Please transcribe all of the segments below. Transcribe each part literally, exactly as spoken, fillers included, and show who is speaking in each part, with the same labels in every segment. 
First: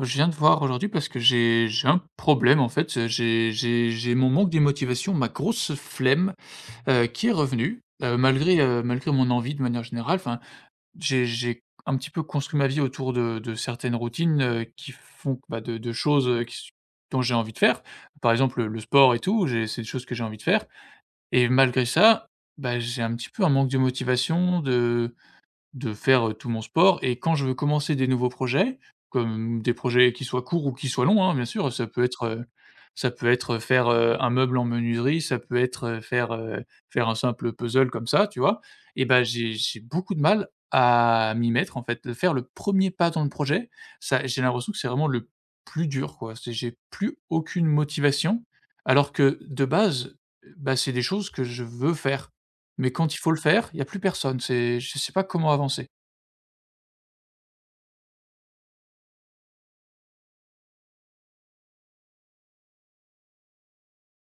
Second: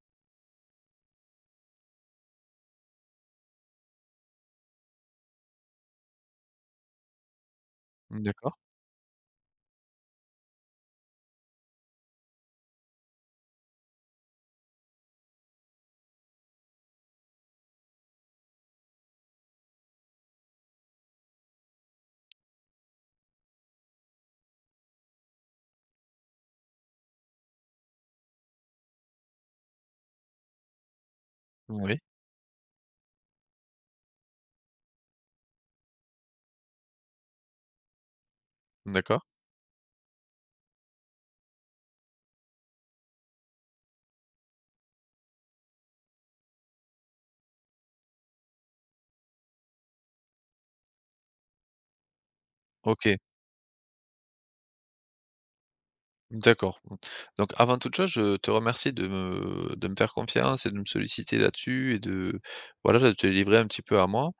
Speaker 1: Je viens de voir aujourd'hui parce que j'ai j'ai un problème en fait, j'ai j'ai j'ai mon manque de motivation, ma grosse flemme, heu, qui est revenue, heu,
Speaker 2: D'accord,
Speaker 1: malgré, heu, malgré mon envie de manière générale. Enfin, j'ai j'ai un petit peu construit ma vie autour de de certaines routines, heu, qui font que, bah, de de choses, heu, qui s dont j'ai envie de faire. Par exemple, le sport et tout, j'ai c'est des choses que j'ai envie de faire et malgré ça, bah, j'ai un petit peu un manque de motivation, de de faire, heu, tout mon sport et quand je veux commencer des nouveaux projets, comme des projets qui soient courts ou qui soient longs, hein, bien sûr, ça
Speaker 2: oui,
Speaker 1: peut être, heu, ça peut être, faire, heu, un meuble en menuiserie, ça peut être, heu, faire, heu, faire un simple puzzle comme ça, tu vois? Et
Speaker 2: d'accord,
Speaker 1: ben j'ai j'ai beaucoup de mal à m'y mettre, en fait, de faire le premier pas dans le projet, ça j'ai l'impression que c'est vraiment le plus dur, quoi. C'est J'ai plus aucune motivation alors que de base, bah, c'est des choses que je veux faire. Mais quand
Speaker 2: OK,
Speaker 1: il faut le faire, il y a plus personne, c'est je sais pas comment avancer.
Speaker 2: d'accord. Donc avant toute chose, je te remercie de me de me faire confiance et de me solliciter là-dessus et de voilà, de te livrer un petit peu à moi.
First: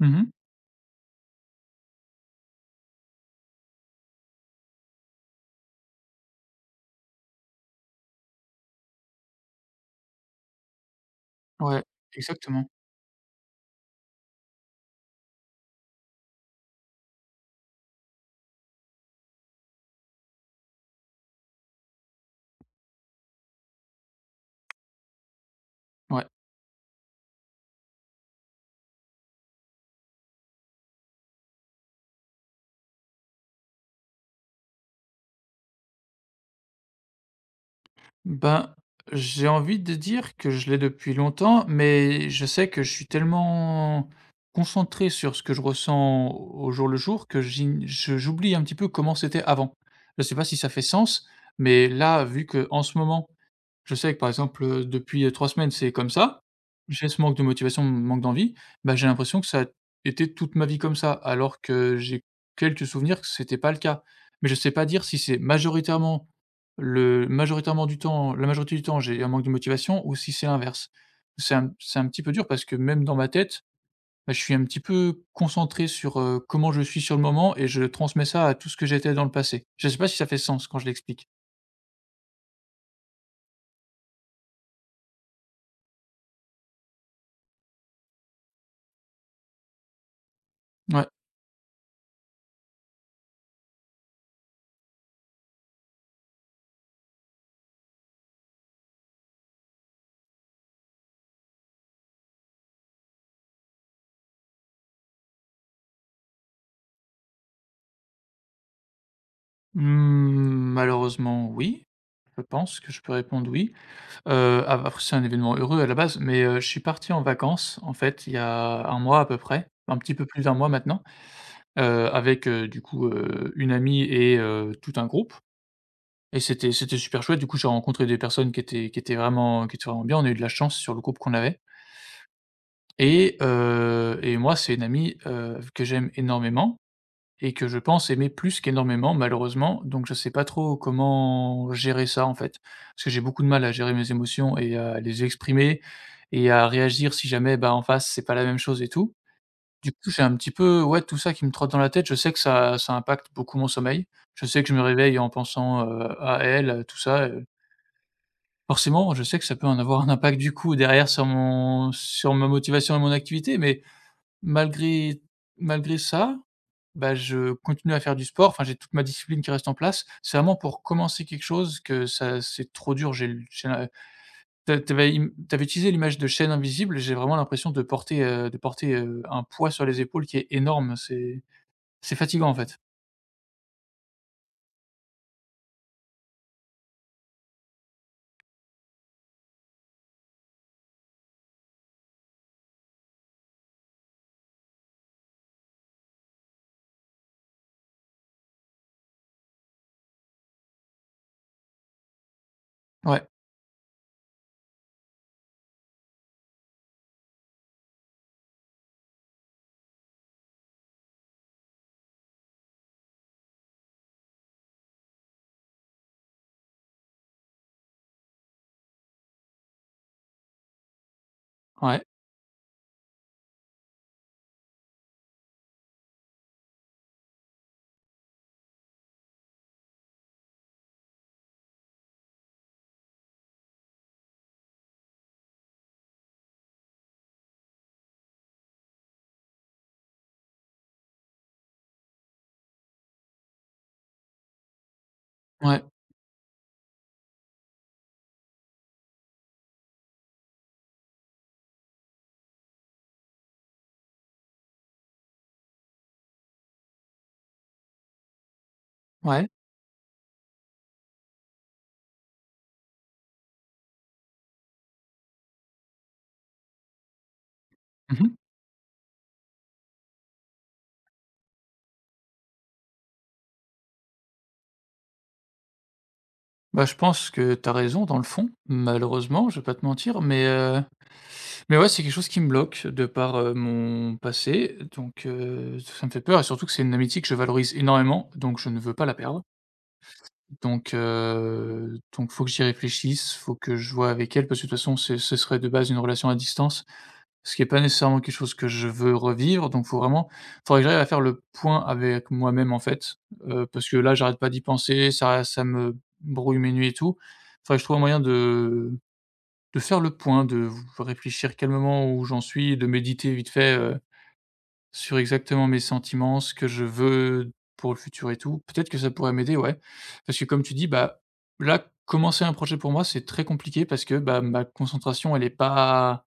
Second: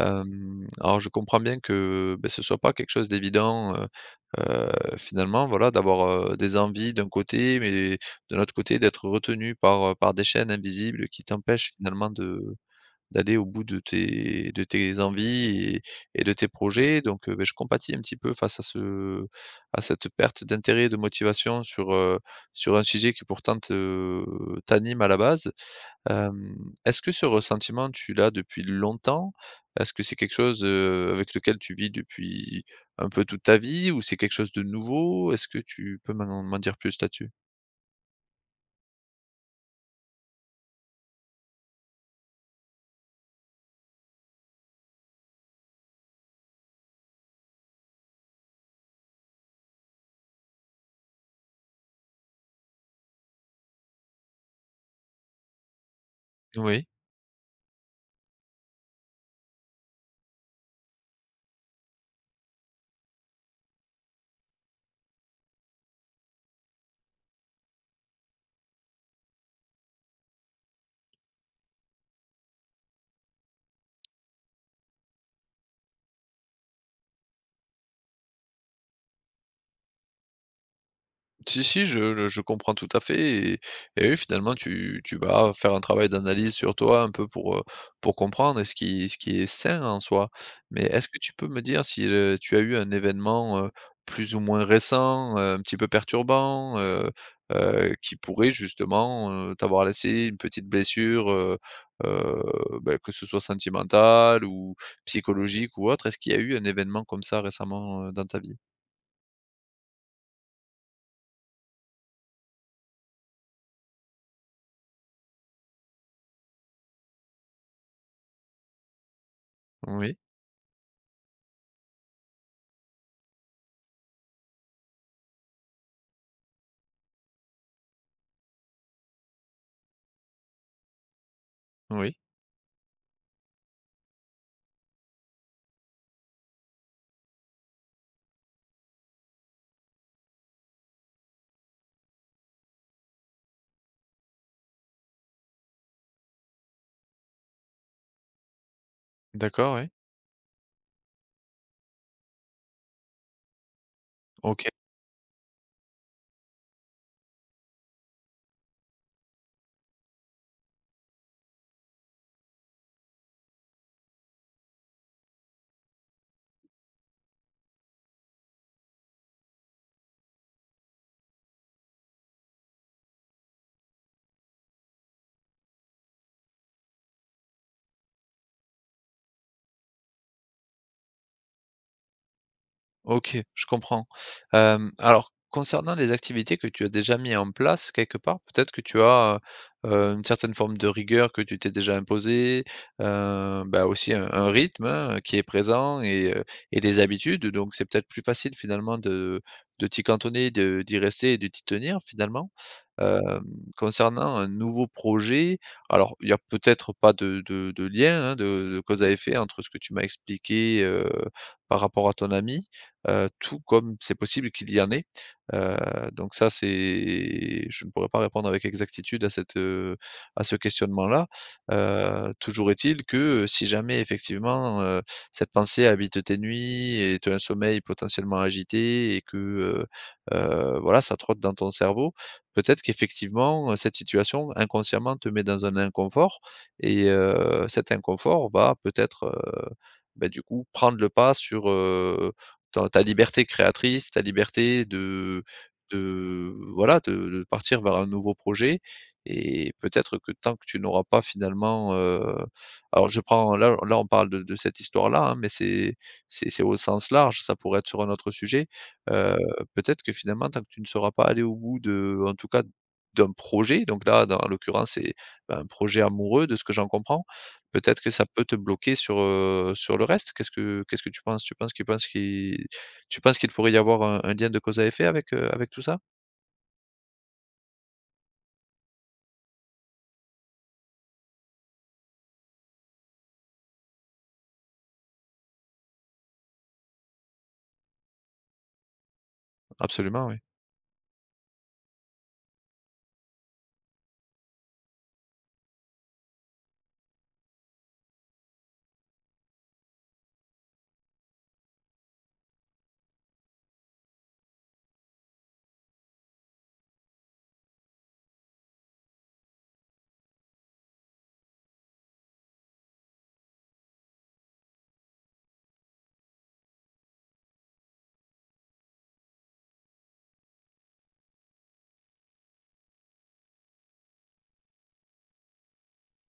Speaker 1: Mmh mh.
Speaker 2: Alors je comprends bien que, beh, ce soit pas quelque chose d'évident, heu heu, finalement, voilà, d'avoir, heu, des envies d'un côté, mais de l'autre côté d'être retenu par, heu, par des chaînes invisibles qui t'empêchent
Speaker 1: Ouais,
Speaker 2: finalement de
Speaker 1: exactement,
Speaker 2: d'aller au bout de tes de tes envies et et de tes projets donc heu, beh, je compatis un petit peu face à ce à cette perte d'intérêt, de motivation sur, heu, sur un sujet qui pourtant te t'anime à la base.
Speaker 1: ouais.
Speaker 2: Hem, Est-ce que ce ressentiment, tu l'as depuis longtemps? Est-ce que c'est quelque chose, heu, avec lequel tu vis depuis un peu toute ta vie ou c'est quelque chose de nouveau? Est-ce que tu peux m'en m'en dire plus là-dessus?
Speaker 1: Ben, j'ai envie de dire que je l'ai depuis longtemps, mais je sais que je suis tellement concentré sur ce que je ressens au jour le jour que j'ign je j'oublie un petit peu comment c'était avant. Je sais pas si ça fait sens, mais là, vu que en ce moment je sais que par exemple, heu, depuis, heu, trois semaines, c'est comme ça.
Speaker 2: Oui.
Speaker 1: J'ai ce manque de motivation, manque d'envie, bah, j'ai l'impression que ça a été toute ma vie comme ça, alors que j'ai quelques souvenirs que c'était pas le cas. Mais je sais pas dire si c'est majoritairement le majoritairement du temps la majorité du temps, j'ai un manque de motivation ou si c'est l'inverse. C'est un c'est un petit peu dur parce que même dans ma tête, bah, je suis un petit peu concentré sur, heu, comment je suis sur le moment et je transmets ça à tout ce que j'étais dans le passé. Je sais pas si ça fait sens quand je l'explique.
Speaker 2: Si, si, je je comprends tout à fait et et oui, finalement, tu tu vas faire un travail d'analyse sur toi un peu pour, heu, pour comprendre et ce qui ce qui est sain en soi. Mais est-ce
Speaker 1: Ouais.
Speaker 2: que tu peux me dire si, heu, tu as eu un événement, heu, plus ou moins récent, heu, un petit peu perturbant, heu heu, qui pourrait justement, heu, t'avoir laissé une petite blessure, heu heu, bah, que ce soit sentimentale ou psychologique ou autre? Est-ce qu'il y a eu un événement comme ça récemment, heu, dans ta vie?
Speaker 1: Mmh, malheureusement oui. Je pense que je peux répondre oui. Heu, a Après c'est un événement heureux à la base, mais heu, je suis parti en vacances, en fait, il y a un mois à peu près, un petit
Speaker 2: Oui,
Speaker 1: peu plus d'un mois maintenant, heu, avec, heu, du coup, heu, une amie et heu, tout un groupe et c'était c'était super chouette. Du coup, j'ai rencontré des personnes qui étaient qui étaient vraiment qui étaient vraiment bien. On a eu de la chance sur le groupe qu'on avait
Speaker 2: oui,
Speaker 1: et heu et moi, c'est une amie, heu, que j'aime énormément et que je pense aimer plus qu'énormément malheureusement, donc je sais pas trop comment gérer ça, en fait. Parce que j'ai beaucoup de mal à gérer mes émotions et à les exprimer et à réagir si jamais, bah, en face, c'est pas la même chose et tout.
Speaker 2: d'accord, oui,
Speaker 1: Du coup, j'ai un petit peu, ouais, tout ça qui me trotte dans la tête. Je sais que ça ça impacte beaucoup mon sommeil. Je sais
Speaker 2: OK.
Speaker 1: que je me réveille en pensant, heu, à elle, heu, tout ça, heu. Forcément, je sais que ça peut en avoir un impact, du coup, derrière sur mon sur ma motivation et mon activité, mais malgré malgré ça, bah, je continue à faire du sport, enfin j'ai toute ma discipline qui reste en place. C'est vraiment pour commencer quelque chose que ça c'est trop dur. J'ai le j'ai la Tu as tu avais im tu avais utilisé l'image de chaîne invisible, j'ai vraiment l'impression de porter, heu, de porter, heu, un poids sur les épaules qui est énorme. C'est c'est fatigant, en fait.
Speaker 2: OK, je comprends. Hem, alors concernant les activités que tu as déjà mis en place quelque part, peut-être que tu as, heu, une certaine forme de rigueur que tu t'es déjà imposée, heu, bah, aussi un un rythme, hein, qui est présent et heu et des habitudes, donc c'est peut-être plus facile finalement de de t'y cantonner, de d'y rester et de t'y tenir finalement.
Speaker 1: Ouais,
Speaker 2: Hem, Concernant un nouveau projet, alors il y a peut-être pas de de de lien, hein, de de cause à effet entre ce que tu m'as expliqué, heu, par rapport à ton ami heu, tout comme c'est possible qu'il y en ait. Heu, donc ça, c'est je ne pourrais pas répondre avec exactitude à cette, heu, à ce questionnement-là.
Speaker 1: ouais,
Speaker 2: Heu, toujours est-il que, heu, si jamais effectivement, heu, cette pensée habite tes nuits et tu as un sommeil potentiellement agité et que, heu heu, voilà, ça trotte dans ton cerveau, peut-être qu'effectivement, heu, cette situation inconsciemment te met dans un inconfort et heu, cet inconfort va peut-être, heu, bah, du coup prendre le pas sur, heu ta ta liberté créatrice, ta liberté de
Speaker 1: ouais,
Speaker 2: de voilà, de de partir vers un nouveau projet et peut-être que tant que tu n'auras pas finalement, heu alors je prends là là on parle de de cette histoire-là, hein, mais c'est c'est c'est au sens large, ça pourrait être sur un autre sujet. Heu,
Speaker 1: ouais.
Speaker 2: Peut-être que finalement tant que tu ne seras pas allé au bout de en tout cas d'un projet, donc là, dans l'occurrence, c'est, ben, un projet amoureux de ce que j'en comprends. Peut-être que
Speaker 1: Mmh
Speaker 2: ça
Speaker 1: mh.
Speaker 2: peut te bloquer sur, heu, sur le reste? Qu'est-ce que qu'est-ce que tu penses? Tu penses qu'il penses qu'il tu penses qu'il pourrait y avoir un un lien de cause à effet avec, heu, avec tout ça?
Speaker 1: Bah, je pense que tu as raison dans le fond, malheureusement, je vais pas te mentir, mais heu mais ouais, c'est quelque chose qui me bloque de par, heu, mon passé, donc heu, ça me fait peur et surtout que c'est une amitié que je valorise énormément, donc je ne veux pas la perdre.
Speaker 2: Absolument, oui.
Speaker 1: Donc heu, donc faut que j'y réfléchisse, faut que je voie avec elle parce que de toute façon, ce ce serait de base une relation à distance, ce qui est pas nécessairement quelque chose que je veux revivre, donc faut vraiment faudrait que j'arrive à faire le point avec moi-même, en fait, heu, parce que là, j'arrête pas d'y penser, ça ça me brouille mes nuits et tout. Faudrait que je trouve un moyen de de faire le point, de v réfléchir calmement où j'en suis, de méditer vite fait, heu, sur exactement mes sentiments, ce que je veux pour le futur et tout. Peut-être que ça pourrait m'aider, ouais. Parce que comme tu dis, bah, là, commencer un projet pour moi, c'est très compliqué parce que, bah, ma concentration elle n'est pas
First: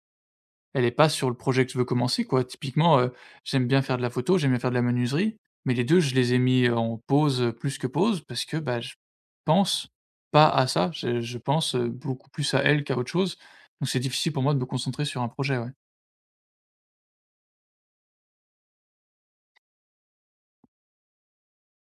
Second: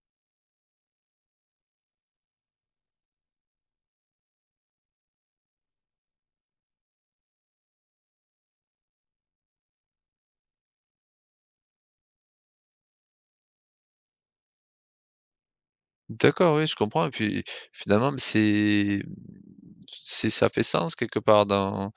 Speaker 1: elle est pas sur le projet que je veux commencer, quoi. Typiquement, heu, j'aime bien faire de la photo, j'aime bien faire de la menuiserie, mais les deux, je les ai mis, euh, en pause, heu, plus que pause parce que, bah, je pense pas à ça. Je je pense, heu, beaucoup plus à elle qu'à autre chose, donc c'est difficile pour moi de me concentrer sur un projet, ouais.
Speaker 2: D'accord, oui, je comprends et puis, finalement, c'est c'est ça fait sens quelque part dans,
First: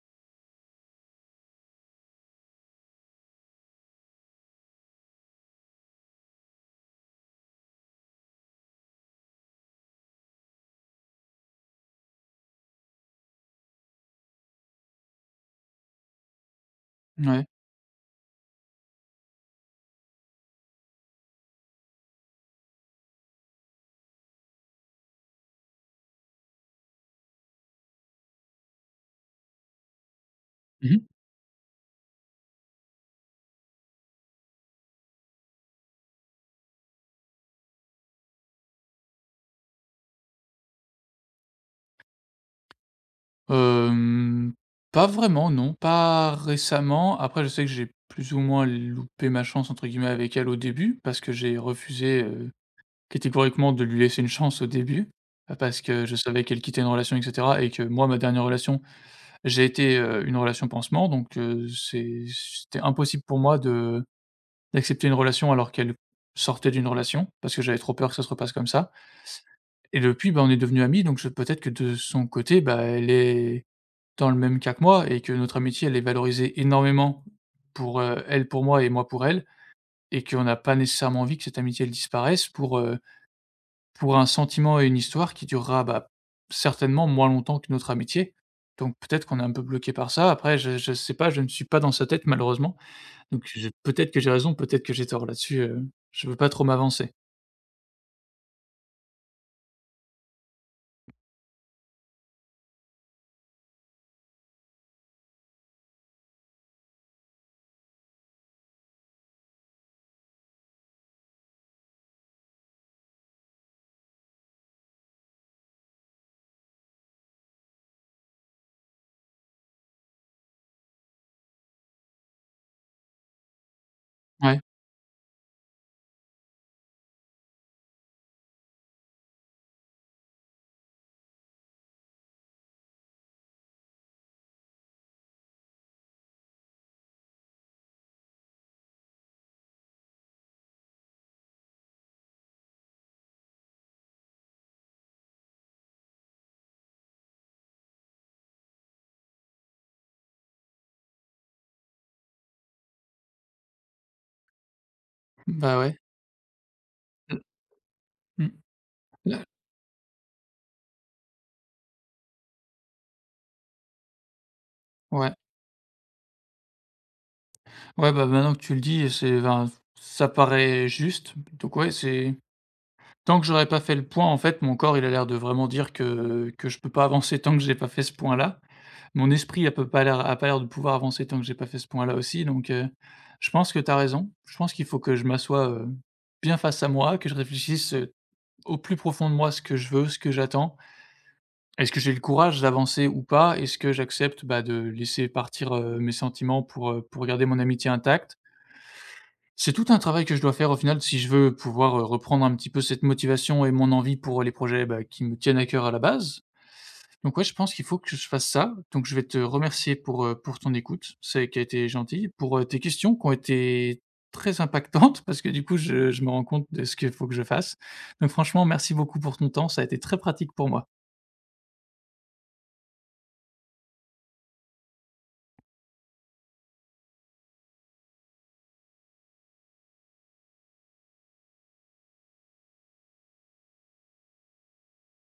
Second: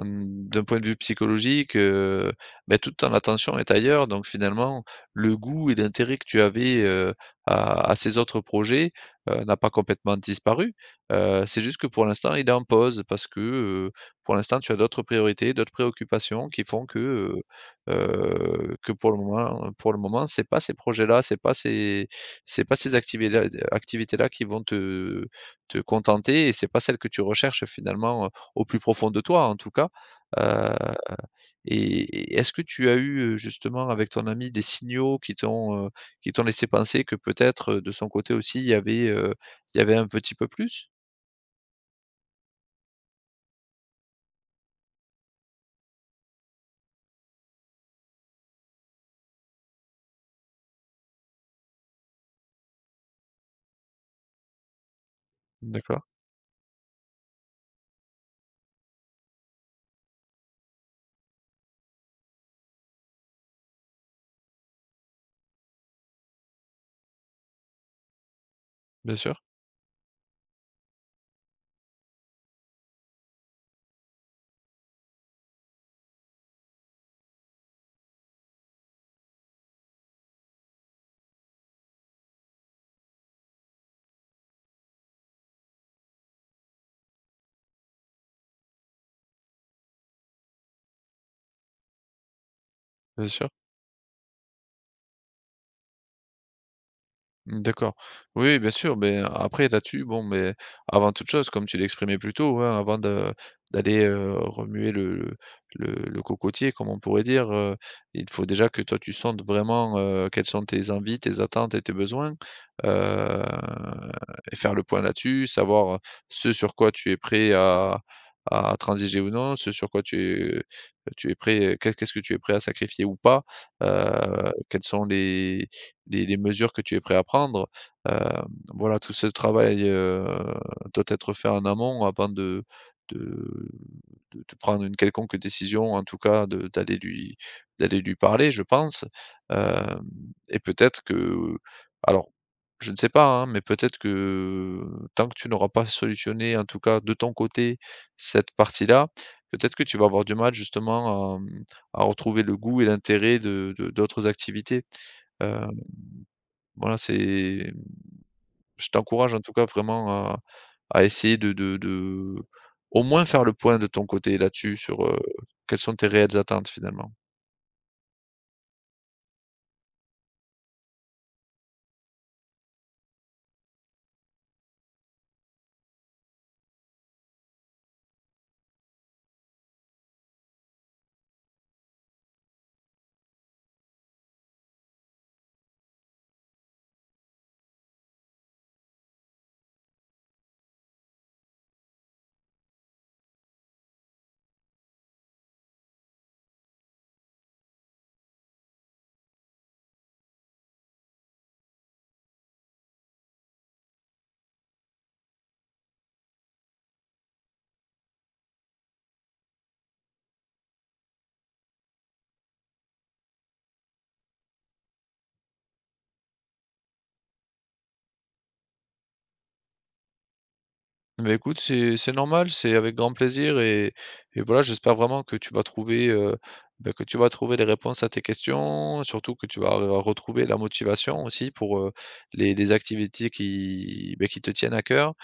Speaker 2: d'un point de vue psychologique, heu, beh, toute ton attention est ailleurs donc finalement, le goût et l'intérêt que tu avais, heu, à à ces autres projets, heu, n'a pas complètement disparu. Heu, c'est juste que pour l'instant, il est en pause parce que, heu, pour l'instant, tu as d'autres priorités, d'autres préoccupations qui font que,
Speaker 1: Ouais.
Speaker 2: heu heu, que pour le moment pour le moment, c'est pas ces projets-là, c'est pas ces c'est pas ces activités-là activités-là qui vont te te contenter et c'est pas celles que tu recherches finalement, heu, au plus profond de toi en tout cas. Heu
Speaker 1: Mmh mh.
Speaker 2: et et est-ce que tu as eu, heu, justement avec ton ami des signaux qui t'ont, heu, qui t'ont laissé penser que peut-être, heu, de son côté aussi il y avait, heu, il y avait un petit peu plus?
Speaker 1: Pas vraiment, non, pas récemment. Après je sais que j'ai plus ou moins «loupé ma chance» entre guillemets avec elle au début parce que j'ai refusé, euh, catégoriquement de lui laisser une chance au début, bah, parce
Speaker 2: D'accord,
Speaker 1: que je savais qu'elle quittait une relation et cetera, et que moi, ma dernière relation, j'ai été, heu, une relation pansement, donc heu, c'est c'était impossible pour moi de d'accepter une relation alors qu'elle sortait d'une relation, parce que j'avais trop peur que ça se repasse comme ça,
Speaker 2: bien sûr,
Speaker 1: et depuis, bah, on est devenus amis, donc je peut-être que de son côté, bah, elle est dans le même cas que moi et que notre amitié, elle est valorisée énormément pour, heu, elle pour moi et moi pour elle, et qu'on n'a pas nécessairement envie que cette amitié, elle disparaisse pour, heu pour un sentiment et une histoire qui durera, bah, certainement moins longtemps que notre amitié. Donc peut-être qu'on est un peu bloqué par ça. Après, je je sais pas, je ne suis pas dans sa tête malheureusement.
Speaker 2: bien
Speaker 1: Donc
Speaker 2: sûr.
Speaker 1: je Peut-être que j'ai raison, peut-être que j'ai tort là-dessus, heu, je veux pas trop m'avancer.
Speaker 2: Mmh, d'accord. Oui, bien sûr, mais après là-dessus, bon, mais avant toute chose, comme tu l'exprimais plus tôt, hein, avant de d'aller, heu, remuer le le le cocotier, comme on pourrait dire, heu, il faut déjà que toi tu sentes vraiment, heu, quelles sont tes envies, tes attentes et tes besoins, heu et faire le point là-dessus, savoir, ce sur quoi tu es prêt à à transiger ou non, ce sur quoi tu es tu es prêt qu'est qu'est-ce que tu es prêt à sacrifier ou pas, heu,
Speaker 1: Ouais,
Speaker 2: quels sont les les les mesures que tu es prêt à prendre. Heu, voilà, tout ce travail, heu, doit être fait en amont avant de de de de prendre une quelconque décision, en tout cas de d'aller lui d'aller lui parler, je pense. Hem et peut-être que alors, je ne sais pas, hein, mais peut-être que tant que tu n'auras pas solutionné, en tout cas de ton côté, cette partie-là, peut-être que tu vas avoir du mal justement à, mmh, à retrouver le goût et l'intérêt de de d'autres activités. Heu
Speaker 1: bah, ouais.
Speaker 2: voilà, c'est
Speaker 1: Mmh mh.
Speaker 2: je t'encourage en tout cas vraiment à à essayer de de de au moins faire le point de ton côté là-dessus sur, heu,
Speaker 1: Ouais.
Speaker 2: quelles sont tes réelles attentes finalement.
Speaker 1: Ouais, bah, maintenant que tu le dis, c'est enfin, ça paraît juste. Donc ouais, c'est tant que j'aurais pas fait le point, en fait, mon corps, il a l'air de vraiment dire que que je peux pas avancer tant que j'ai pas fait ce point-là. Mon esprit a peu pas l'air a pas l'air de pouvoir avancer tant que j'ai pas fait ce point-là aussi, donc heu, je pense que tu as raison. Je pense qu'il faut que je m'assoie, heu, bien face à moi, que je réfléchisse, heu, au plus profond de moi ce que je veux, ce que j'attends. Est-ce que j'ai le courage d'avancer ou pas? Est-ce que j'accepte, bah, de laisser partir, heu, mes sentiments pour, heu, pour garder mon amitié intacte? C'est tout un travail que je dois faire au final si je veux pouvoir, heu, reprendre un petit peu cette motivation et mon envie pour les projets, bah, qui me tiennent à cœur à la base. Donc ouais, je pense qu'il faut que je fasse ça. Donc je vais te remercier pour, heu, pour ton écoute, c'est qui a été gentille, pour, heu, tes questions qui ont été très impactantes parce que du coup je je me rends compte de ce qu'il faut que je fasse. Donc franchement merci beaucoup pour ton temps, ça a été très pratique pour moi.
Speaker 2: Mais écoute, c'est c'est normal, c'est avec grand plaisir et et voilà, j'espère vraiment que tu vas trouver, heu, bah, que tu vas trouver les réponses à tes questions, surtout que tu vas re retrouver la motivation aussi pour, heu, les les activités qui, beh, qui te tiennent à cœur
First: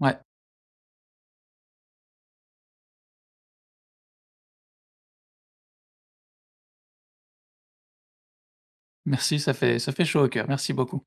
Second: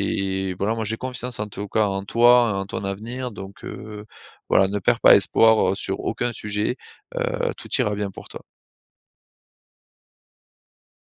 Speaker 1: Ouais,
Speaker 2: voilà, moi j'ai confiance en tout cas en toi, en ton avenir donc heu, voilà, ne perds pas espoir, heu, sur aucun sujet, heu, tout ira bien pour toi.
Speaker 1: merci, ça fait ça fait chaud au cœur. Merci beaucoup.